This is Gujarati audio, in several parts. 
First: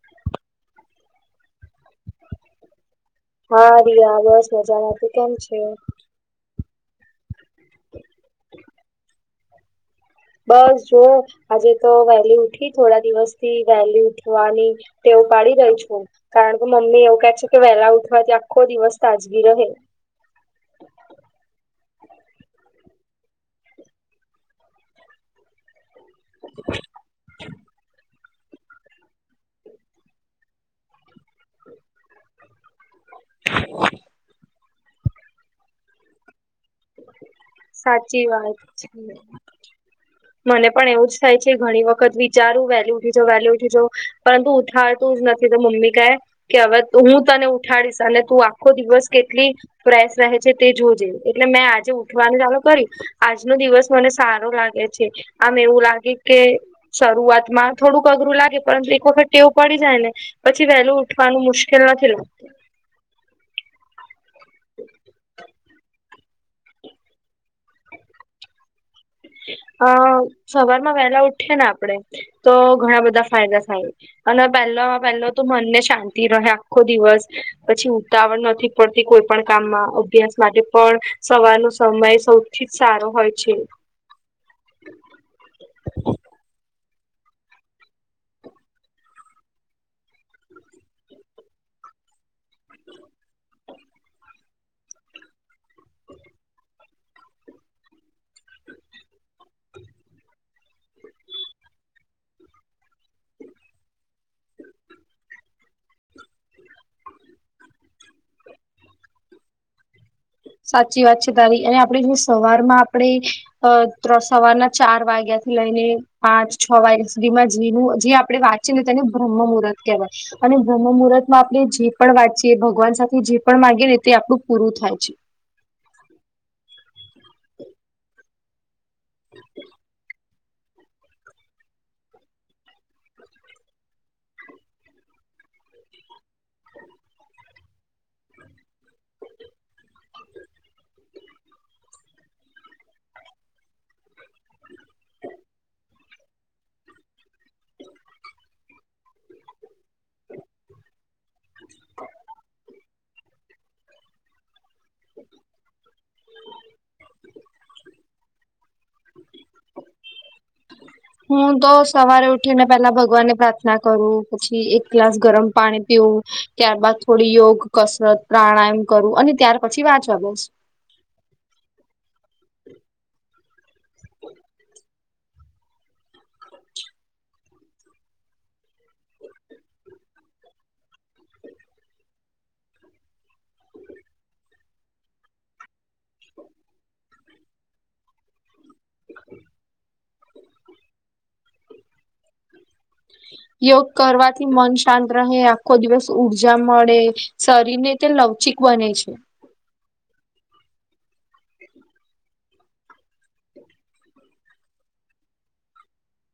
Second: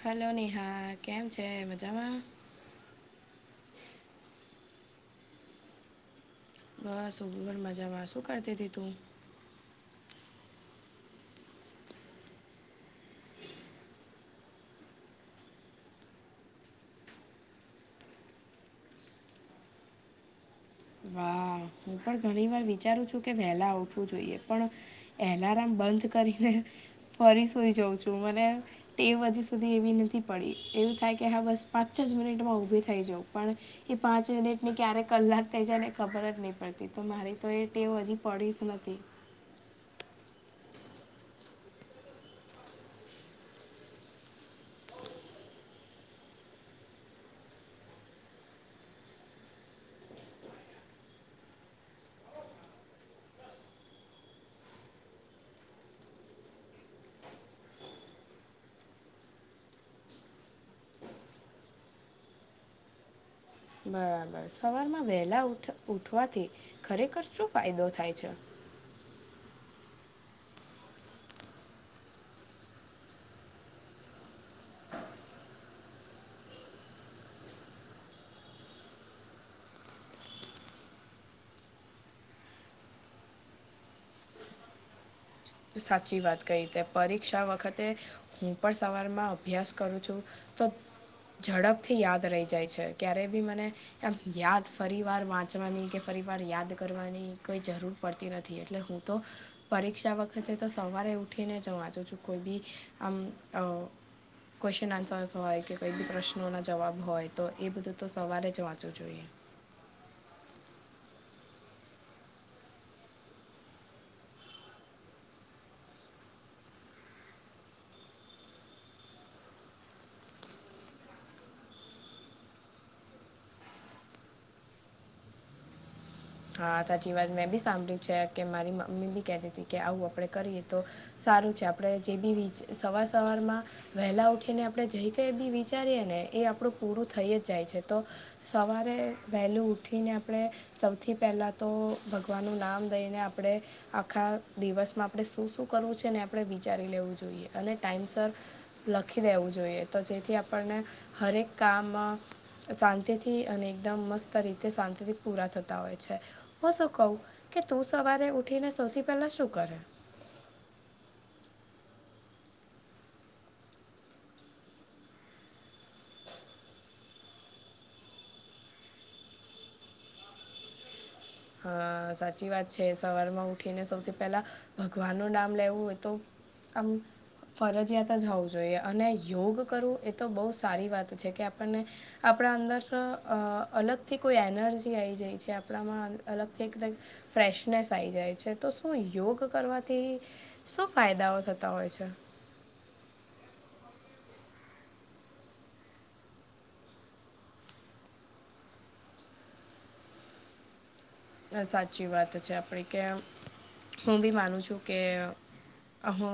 હલો નેહા કેમ છે મજામાં. હા રિયા બસ મજા માં તુ કેમ છે. બસ હું પણ મજામાં શું કરતીથી તું? બસ જો આજે તો વહેલી ઉઠી થોડા દિવસ થી વહેલી ઉઠવાની ટેવ પાડી રહી છું કારણ કે મમ્મી એવું કે છે કે વહેલા ઉઠવાથી આખો દિવસ તાજગી રહે. હા હું પણ ઘણી વાર વિચારું છું કે વહેલા ઉઠવું જોઈએ પણ એલારામ બંધ કરીને ફરી સુઈ જાઉં છું. મને ટેવ હજી સુધી એવી નથી પડી એવું થાય કે હા બસ પાંચ જ મિનિટમાં ઉભી થઈ જવું પણ એ પાંચ મિનિટ ની ક્યારે કલાક થઈ જાય ને ખબર જ નહી. પડતી તો મારી તો એ ટેવ હજી સાચી પડી વાત જ છે નથી. મને પણ એવું જ થાય છે ઘણી વખત વિચારું વેલી ઉઠી જવું વેલી ઉઠી જવું. પરંતુ ઉથાતું જ નથી તો મમ્મી કઈ કે હવે હું તને ઉઠાડીશ અને તું આખો દિવસ કેટલી ફ્રેશ રહે છે તે જોજે એટલે મેં આજે ઉઠવાનું ચાલુ કર્યું. આજનો દિવસ મને સારો લાગે છે આમ એવું લાગે કે શરૂઆત માં થોડુંક અઘરું લાગે પરંતુ એક વખત ટેવ પડી જાય ને પછી વહેલું ઉઠવાનું મુશ્કેલ નથી લાગતું. બરાબર સવારમાં વહેલા ઉઠ ઉઠવાથી ખરેખર શું ફાયદો થાય છે. અ સવારમાં વેલા ઉઠીએ ને આપડે તો ઘણા બધા ફાયદા થાય. અને પહેલા પહેલા તો મનને શાંતિ રહે આખો દિવસ પછી ઉતાવળ નથી. પડતી કોઈ પણ કામમાં અભ્યાસ માટે પણ સવારનો સમય સૌથી જ સારો હોય છે. સાચી વાત કહી તે. પરીક્ષા વખતે હું પણ સવારમાં અભ્યાસ કરું છું તો ઝડપથી યાદ રહી જાય છે ક્યારેય બી મને એમ યાદ ફરી વાર વાંચ વાચવાની કે ફરી વાર યાદ કરવાની કંઈ જરૂર પડતી નથી એટલે હું તો પરીક્ષા વખતે તે તો સવારે ઉઠીને જવાંજો છું કોઈ બી આમ આ ક્વેશ્ચન આન્સર્સ હોય કે કોઈ બી પ્રશ્નોના જવાબ હોય તો એ બધું તો સવારે જ વાંચવું જોઈએ. સાચી વાત છે તારી અને આપડ જો સવાર માં આપણેે અ ત્ર સવારના ચાર વાગ્યા થી લઈને. પાંચ છ વાગ્યા સુધીમાં જે જે આપણે વાંચીએ ને તેને બ્રહ્મ મુહૂર્ત કહેવાય અને બ્રહ્મ મુહૂર્ત માં આપણે જે પણ વાંચીએ ભગવાન સાથે જે પણ માગી ને તે આપણું પૂરું થાય છે. હા સાચી વાત મેં બી સાંભળ્યું છે કે મારી મમ્મી બી કતીી હતી કે આવું આપડણે કરીએ તો સારું છે આપણે જે બી સવાર સવાર માં વહેલા ઉઠીને આપણે જઈ કઈ બી વિચારીએ ને એ આપણું પૂરું થઈ જ જાય છે તો સવારે વહેલીું ઉઠીને આપણે સ સૌથી પહેલાં તો ભગવાનનું નામ લઈને આપણે આખા દિવસમાં આપણે શું શું કરવું છે ને આપણે વિચારી લેવું જોઈએ અને ટાઈઇમસર. લખી દેવું જોઈએ તો જેથી આપણને હરેક કામ શાંતિથી અને એકદમ મસ્ત રીતે શાંતિથી પૂરા થતા ય છે હું શું કું કે તું સવારે ઉઠીને સૌથી પહેલા શું કરે? હું તો સવારે ઉઠીને પેલા ભગવાન ને પ્રાર્થના કરું પછી એક ગ્લાસ ગરમ પાણી પીવું. ત્યાર બાાદ થોડી યોગ કસરત પ્રાણાયામ કરું અને ત્યાર પછી વાંચવા બસ હા સાચી વાત છે સવારમાં ઉઠીને સૌથી પહેલા ભગવાનનું નામ લેવું હોય તો આમ ફરજિયાત જ હોવું જોઈએ અને યોગ કરવું એ તો બહુ સારી વાત છે કે આપણને આપણા અંદર અલગથી કોઈ એનર્જી આવી જાય છે આપણામાં અલગથી એકદમ ફ્રેશનેસ આવી જાય છે તો શું યોગ કરવાથી શું ફાયદાઓ થતા હોય છે. [inaudible] યોગ કરવાથી મન શાંત રહે આખો દિવસ ઉર્જા મળે શરીર ને તે લવચિક બને છે. સાચી વાત છે આપડી કે હું બી માનું છું કે અ હું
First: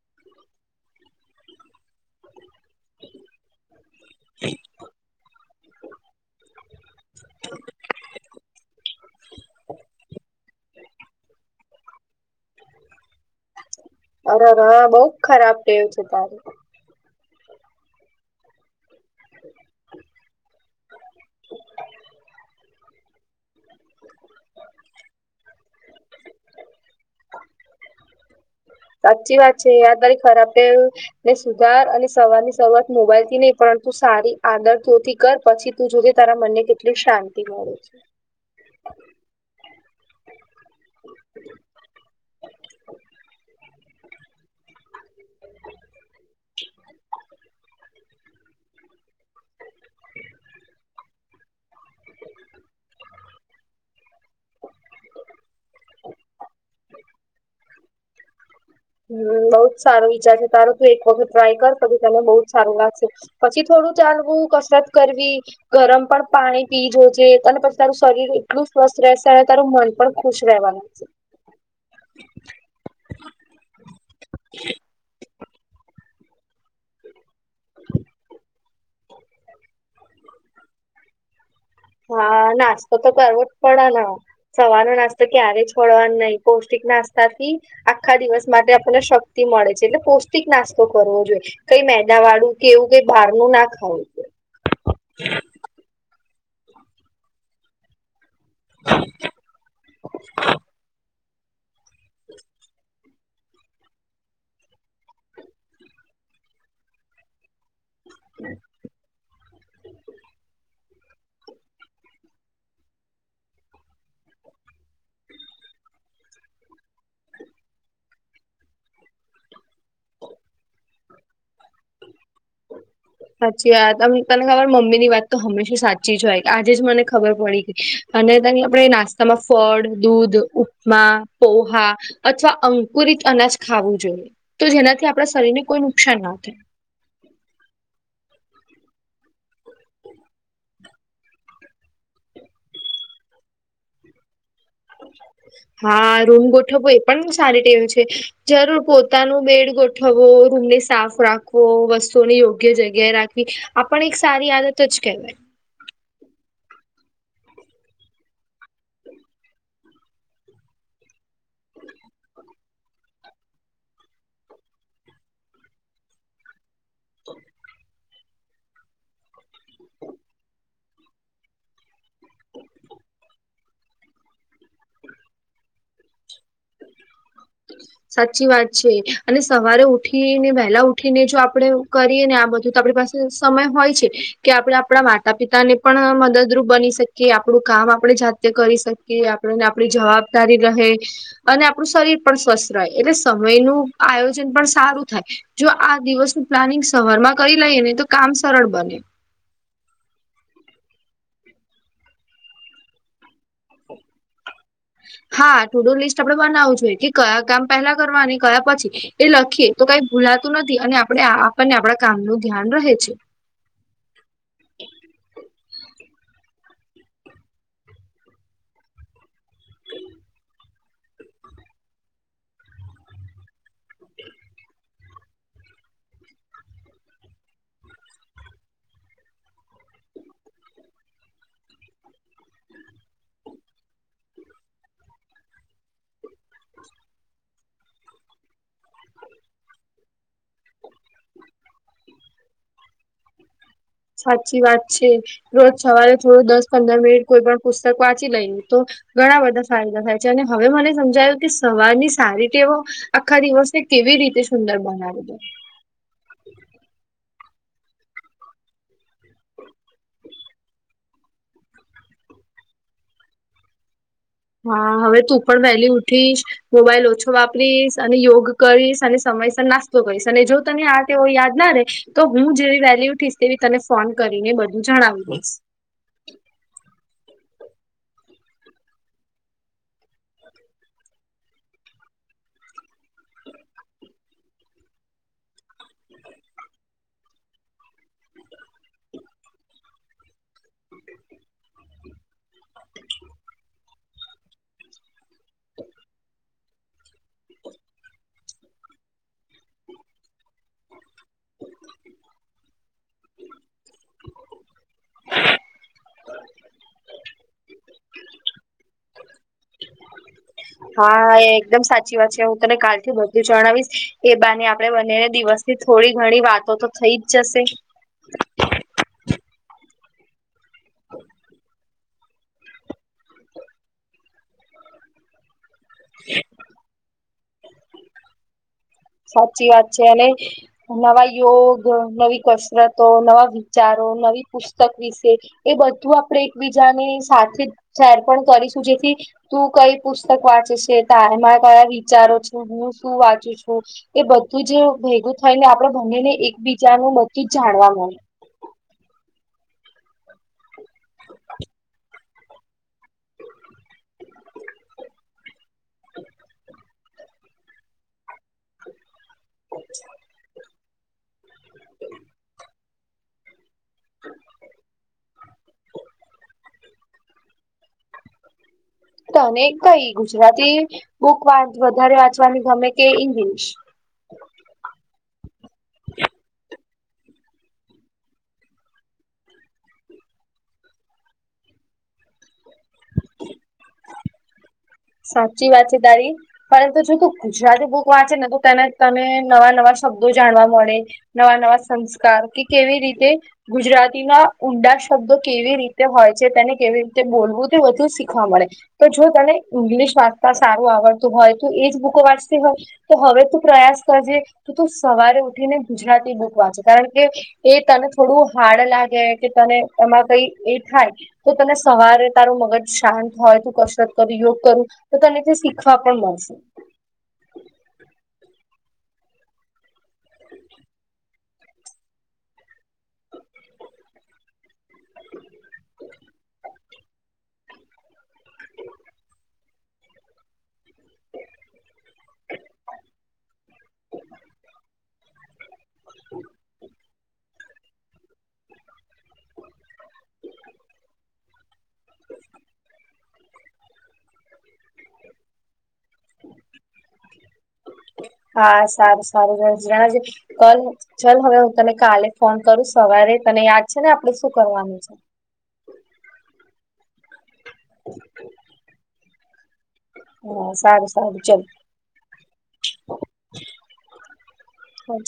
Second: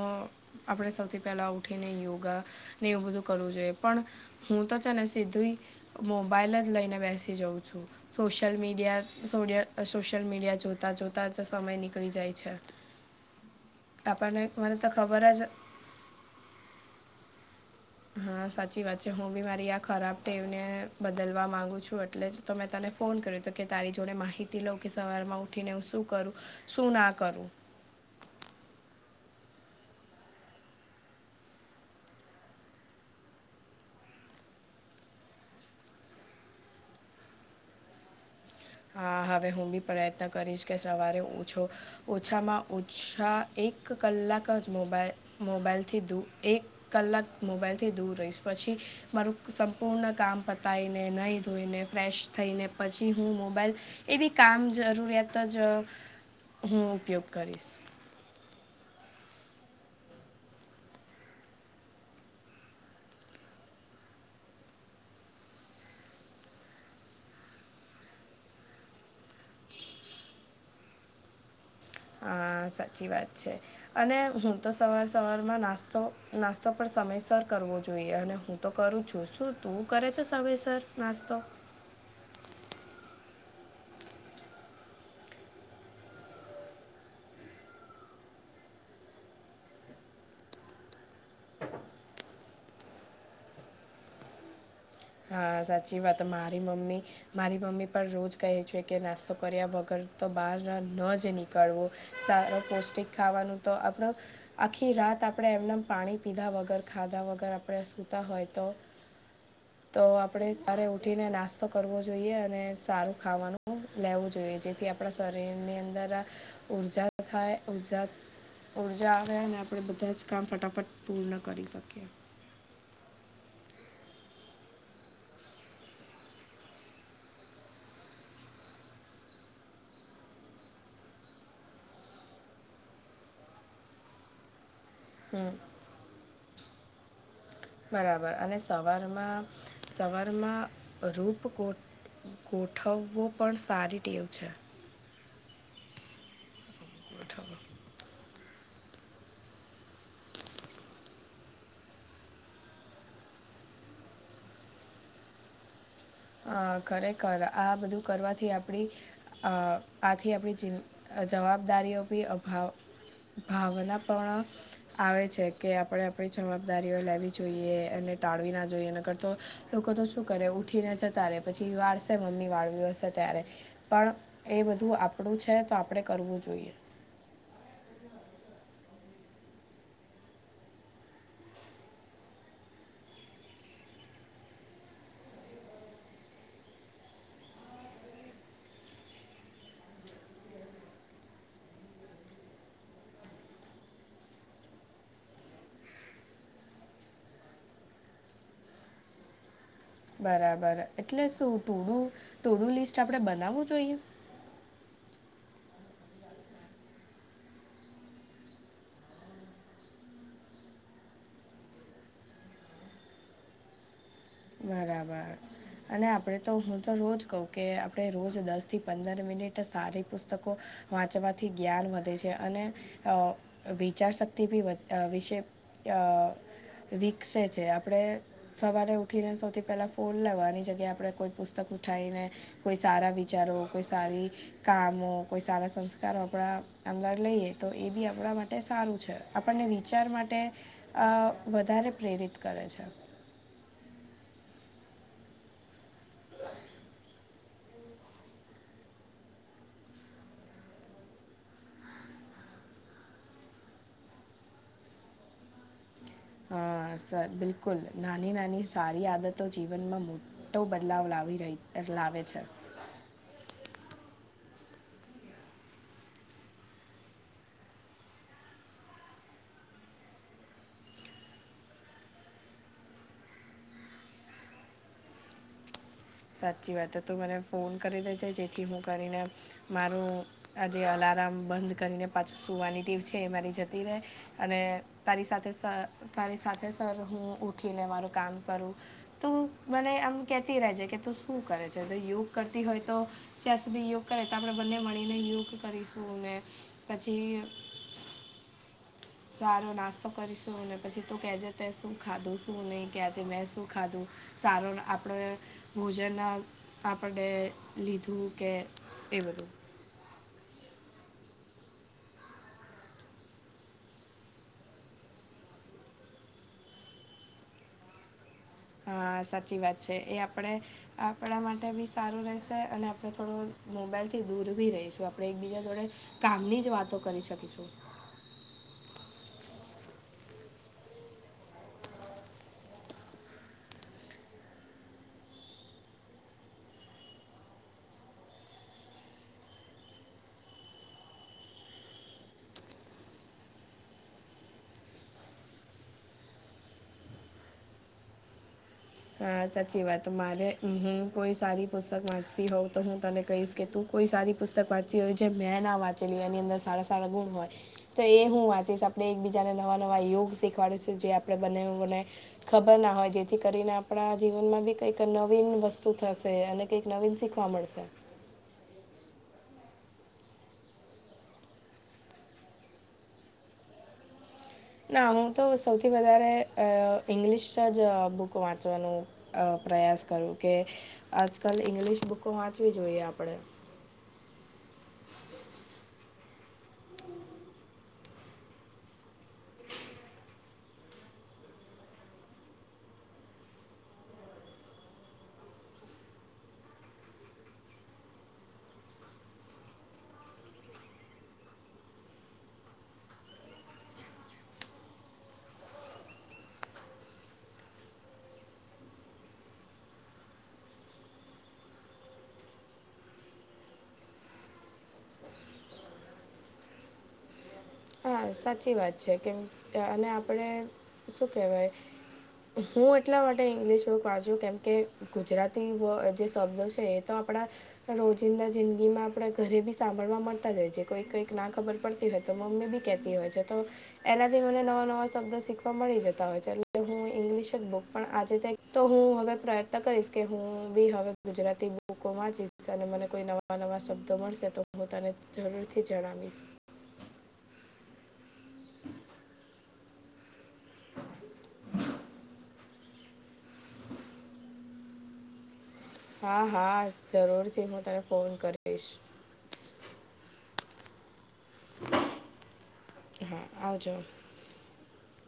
આપણે સૌથી પહેલાં ઉઠીને યોગા ને એવું બધું કરવું જોઈએ પણ હું તો છે ને સીધું મોબાઈલ જ લઈને બેસી જાઉં છું સોશિયલ મીડિયા સોડ સોશિયલ મીડિયા જોતા જોતા જ સમય નીકળી જાય છે આપણ ને અરેર મને તો બહુ ખબર જ ખરાબ ટેવ છે તારે હા સાચી વાત છે હું બી મારી આ ખરાબ ટેવને બદલવા માંગુ છું એટલે જ તો મેં તને ફોન કર્યો હતો કે તારી જોડે માહિતી લઉં કે સવારમાં ઉઠીને હું શું કરું શું ના કરું સાચી વાત છે આ તારી ખરાબ ટેવ ને સુધાર અને સવાર ની શરૂઆત મોબાઈલ થી નહી પરંતુ સારી આદર તોથી કર પછી તું જોઈ જે તારા મનને કેટલી શાંતિ મળે છે હા હવે હું બી પ્રયત્ન કરીશ કે સવારે ઓછો ઓછામાં ઓછા એક કલાક જ મોબાઈલ મોબાઈલથી દૂ એક કલાક મોબાઈલથી દૂર રહીશ પછી મારું સંપૂર્ણ કામ પતાવીને નહીં ધોઈને ફ્રેશ થઈને પછી હું મો મોબાઈલ એ બ કામ જરૂરિયાત જ હું ઉપયોગ કરીશ હમ્મ બઉુ જ સારો ઈચાર છે તારો તું એક વખત ટ્રાય કર તો તને બહ જ સારું લાગશે પછી થોડું ચાલવું કસરત કરવી ગરમ પણ પાણી પીજજે અને પછી તારું શરીર એટલું સ્વસ્થ રહેશે અને તારું મન પણ ખુશ રહેવાનું છે અ સાચી વાત છે અને હું તો સવાર સવારમાં નાસ્તો નાસ્તો પણ સમયસર કરવો જોઈએ અને હું તો કરું છું શું તું કરે છે સમયસર નાસ્તો હા નાસ્તો તો કરવો જ પડે ને સવારનો નાસ્તો ક્યારેય છોડવાન નઈ પૌષ્ટિક નાસ્તાથી આખા દિવસ માટે આપડને શક્તિ મળે છે એટલે પૌષ્ટિક નાસ્તો કરવો જોઈએ. કઈ મેદા વાળું કે એવું કઈ બહારનું ના ખાવું. હા, સાચી વાત. મારી મમ્મી, મારી મમ્મી પણ રોજ કહે છે કે નાસ્તો કર્યા વગર તો બહાર ન જ નીકળવું, સારો પૌષ્ટિક ખાવાનું તો આપડો આખી રાત આપડે એમ નેમ પાણી પીધા વગર, ખાધા વગર આપડે સૂ તો હોય તો તો આપડે સારે ઉઠીને નાસ્તો કરવો જોઈએ અને સારું ખાવાનું લેવું જોઈએ, જેથી આપડા શરીરની અંદર ઉર્જા થાય ઉર્જા ઉર્જા આવે અને આપડે બધા જ કામ ફટાફટ પૂર્ણ કરી શકીએ. સાચી વાત. તમ તમને ખબર મમ્મીની વાત તો હંમેશા સાચી જ હોય, આજે જ મને ખબર પડી ગઈ. અને તની આપડે નાસ્તામાં ફળ, દૂધ, ઉપમા, પોહા અથવા અંકુરિત અનાજ ખાવું જોઈએ, તો જેનાથી આપડા શરીરને કોઈ નુકસાન ના થાય. બરાબર અને સવારમાં, સવારમાં રૂપ કો ગોઠવવુ પણ સારી ટેવ છે. હા, રૂમ ગોઠવો એ પણ ગોઠવવો સારી ટેવ છે. જરૂર પોતાનું બેડ ગોઠવવો, રૂમને સાફ રાખવો, વસ્તુઓને યોગ્ય જગ્યાએ રાખવી. આ પણ એક સારી આદત જ કેવાય. અ ખરેખર આ બધું કરવાથી આપડી અ આથી આપડી ચિન અ જવાબદારીઓ બી અભાવ ભાવના પણ આવે છે કે આપડે આપડી જવાબદારીઓ લેવી જોઈએ એને ટાળવી ના જોઈએ નકર તો લોકો તો શું કરે, ઉઠીને જતા રે પછી વાળસે મમ્મી વાળવુ હસે ત્યારે. પણ એ બધું આપડુ છે તો આપડે કરવું જોઈએ. [inaudible] સાચી વાત છે, અને સવારે ઉઠીને વહેલા ઉઠીને જો આપડે કરીએ ને આ બધું તો આપડી પાસે ટૂક સમય હોય છે કે આપડે આપડા માતા-પિતાને પણ મદદરૂપ બની શક કે આપડુ કામ આપડે જાતે કરી શકીએ, આપડન આપડી જવાબદારી રહે. અને આપડુ શરીર પણ સ્વસ્થ રહે એટલે સમયનું આયોજન પણ સારું થાય. જો આ દિવસનું પ્લાનિંગ સવારમાં કરી લઈએ ને તો કામ સરળ બને. બરાબર, એટલે શું ટુ-ડુ ટુ-ડુ લિસ્ટ આપડે બનાવું જોઈએ? હા, ટુ-ડુ લિસ્ટ આપડે બનાવું જોઈએ, કે કયા કામ પેલા કરવા અને કયા પછી એ લખીએ તો કઈ ભૂલાતું નથી અને આપડે આપડને આપડા કામનું ધ્યાન રહે છે. બરાબર. અને આપડે તો હું તો રોજ કઉ કે આપડે રોજ દસ થી પંદર મિનિટ સારી પુસ્તકો વાંચવાથી જ્ઞાન વધે છે, અને અ વિચારશક્તિ ભી વધ અ વિશે અ વિકસે છે આપડે સવારે ઉઠીને સૌથી પહેલા ફોન લેવાની જગ્યાએ આપડે કોઈ પુસ્તક ઉઠાઈને કોઈ સારા વિચારો, કોઈ સારી કામો કોઈ સારા સંસ્કારો આપડા અંદર લઈએ તો એ બી આપડા માટે સારું છે. આપડને વિચાર માટે અ વધારે પ્રેરિત કરે છે. સાચી વાત છે, રોજ સવારે થોડું દસ-પંદર મિનિટ કોઈ પણ પુસ્તક વાંચી લઈએ તો ઘણા બધા ફાયદા થાય છે, અને હવે મને સમજાયું કે સવારની સારી ટેવો આખા દિવસે કેવી રીતે સુંદર બનાવી દે. હન, સર બિલકુલ નાની-નાની સારી આદતો જીવનમાં મો ટો બદલાવ લાવી રહી, લાવે છે. હા, હવે તું પણ વહેલી ઉઠીશ, મોબાઈલ ઓછો વાપરીશ અને યોગ કરીશ અને સમયસર નાસ તો કરીશ અને જો તને આ ટેવો યાદ ના રે તો હું જેવી વહેલી ઉઠીશ તેવી તને ફોન કરીને બધું જણાવી દઈશ. સાચી વાત, તે તું મને ફોન કરી દેજે જેથી હું કરીને મારું આ જે અલારામ બંધ કરીને પાછુ સુવાની ટેવ છે એ મારી જતી રહે અને તારી સાથે સર તારી સાથે સર હું ઉઠીને મારું કામ કરવું તું મને આમ કહેતી રહેજે કે તું શું કરે છે તો યોગ કરતી હોય તો સ્યા સુધી યોગ કરે તો આપણે બંને મળીને યોગ કરીશું ને પછી સારો નાસ્તો કરીશું ને પછી તું કેજે તે શું ખાધું શું નહી કે આજે મેં શું ખાધું સારો આપણે ભોજન આપને લીધું કે એ બધું હા હા એ એકદમ સાચી વાત છે હું તને કાલ થી બધું જણાવીશ એ બાને આપડે બંનેને દિવસ થી થોડી ઘણી વાતો તો થઈ જ જશે હા સાચી વાત છે એ આપણે આપણા માટે બી સારું રહેશે અને આપણે થોડો મોબાઈલથી દૂર બી રહીશું આપણે એકબીજા જોડે કામની જ વાતો કરી શકીશું સાચી વાત છે અને નવા યોગ નવી કસરતો નવા વિચારો નવી પુસ્તક એ બધું આપણે એકબીજાની સાથે શેર પણ કરીશું જેથી તું કઈ પુસ્તક વાંચે છે તારેમાં કયા વિચારો છે હું શું વાંચું છું એ બધું જ ભેગું થઈ ને આપડે ભનેને એકબીજાનું બધું જ જાણવા મળે હા સાચી વાત મારે હું કોઈ સારી પુસ્તક વાંચતી હોઉ તો હું તને કહીશ કે તું કોઈ સારી પુસ્તક વાંચી હોય જે મેં ના વાંચેલી હોય એની અંદર સારા સારા ગુણ હોય તો એ હું વાંચીશ આપડે એક બીજા જેને નવા નવા યુગ શીખવાડે છે જે આપણે બને બને ખબર ના હોય જેથી કરીને આપણા જીવન માં બી કઈક નવીન વસ્તુ થશે અને કઈક નવીન શીખવા મળશે. તને કઈ ગુજરાતી બુક વધારે વાંચવાની ગમે કે ઇંગ્લિશ ના હું તો સૌથી વધારે ઇંગ્લિશ જ બુક વાંચવાનું અ પ્રયાસ કરું કે આજકાલ ઈંગ્લિશ બુકો વાંચવુ જોઈએ આપળે સાચી વાત છે તારી પરંતુ જો ત ગુજરાતી બુ વાંચે ને તો તેને તને નવા નવા શબ્દો જાણવા મળે નવા નવા સંસ્કાર કે કેવી રીતે ગુજરાતીના ઊંડા શબ્દો કેવી રીતે હોય છે તેને કેવી રીતે બોલવું તે વધુ શીખવા મળે તો જો તને ઇંગ્લિશ વાંચતા સારું આવડતું હોય તો, એજ બુકો વાંચતી હોય તો, હવે તું પ્રયાસ કરજે. તો તું સવારે ઉઠીને, ગુજરાતી બુક વાંચે, કારણ કે એ તને થોડું હાર્ડ લાગે કે, તને એમાં કંઈ એ થાય. તો તને સવારે તારું મગજ શાંત હોય, તું કસરત કરી જો. કરું તો, તને તે શીખવા પણ મળશે. હા, સાચી વાત છે, કેમ અને આપણે શું કહેવાય? હું એટલા માટે ઈંગ્લિશ બુક વાંચુ, કેમ કે, ગુજરાતી જે શબ્દ છે એ તો આપણા રોજિંદા જિંદગી માં આપડા ઘરે બી સાંભળવા મળતા જ હોય છે, કોઈ કંઈક ના ખબર પડતી હોય, તો મમ્મી બી હોય, તો એનાથી મને નવા નવા શબ્દ શીખવા મળી જતા હોય છે. ઇંગ્લિશ જ બુક પણ આજે તો, હું હવે પ્રયત્ન કરીશ કે, હું બી હવે ગુજરાતી બુકો માં જ, અને મને કોઈ નવા નવા શબ્દો મળશે તો, હું તને જરૂર થી જણાવીશ. હા, સારું, સારું, ચલ. હવે હું તમે કાલે ફોન કરું, સવારે તને યાદ છે ને? આપડે શું કરવાનું છે? હા, હા, જરૂરથી. હું તને ફોન કરીશ. હા, સારું, સારું, ચલ. હા, આવજો. હ.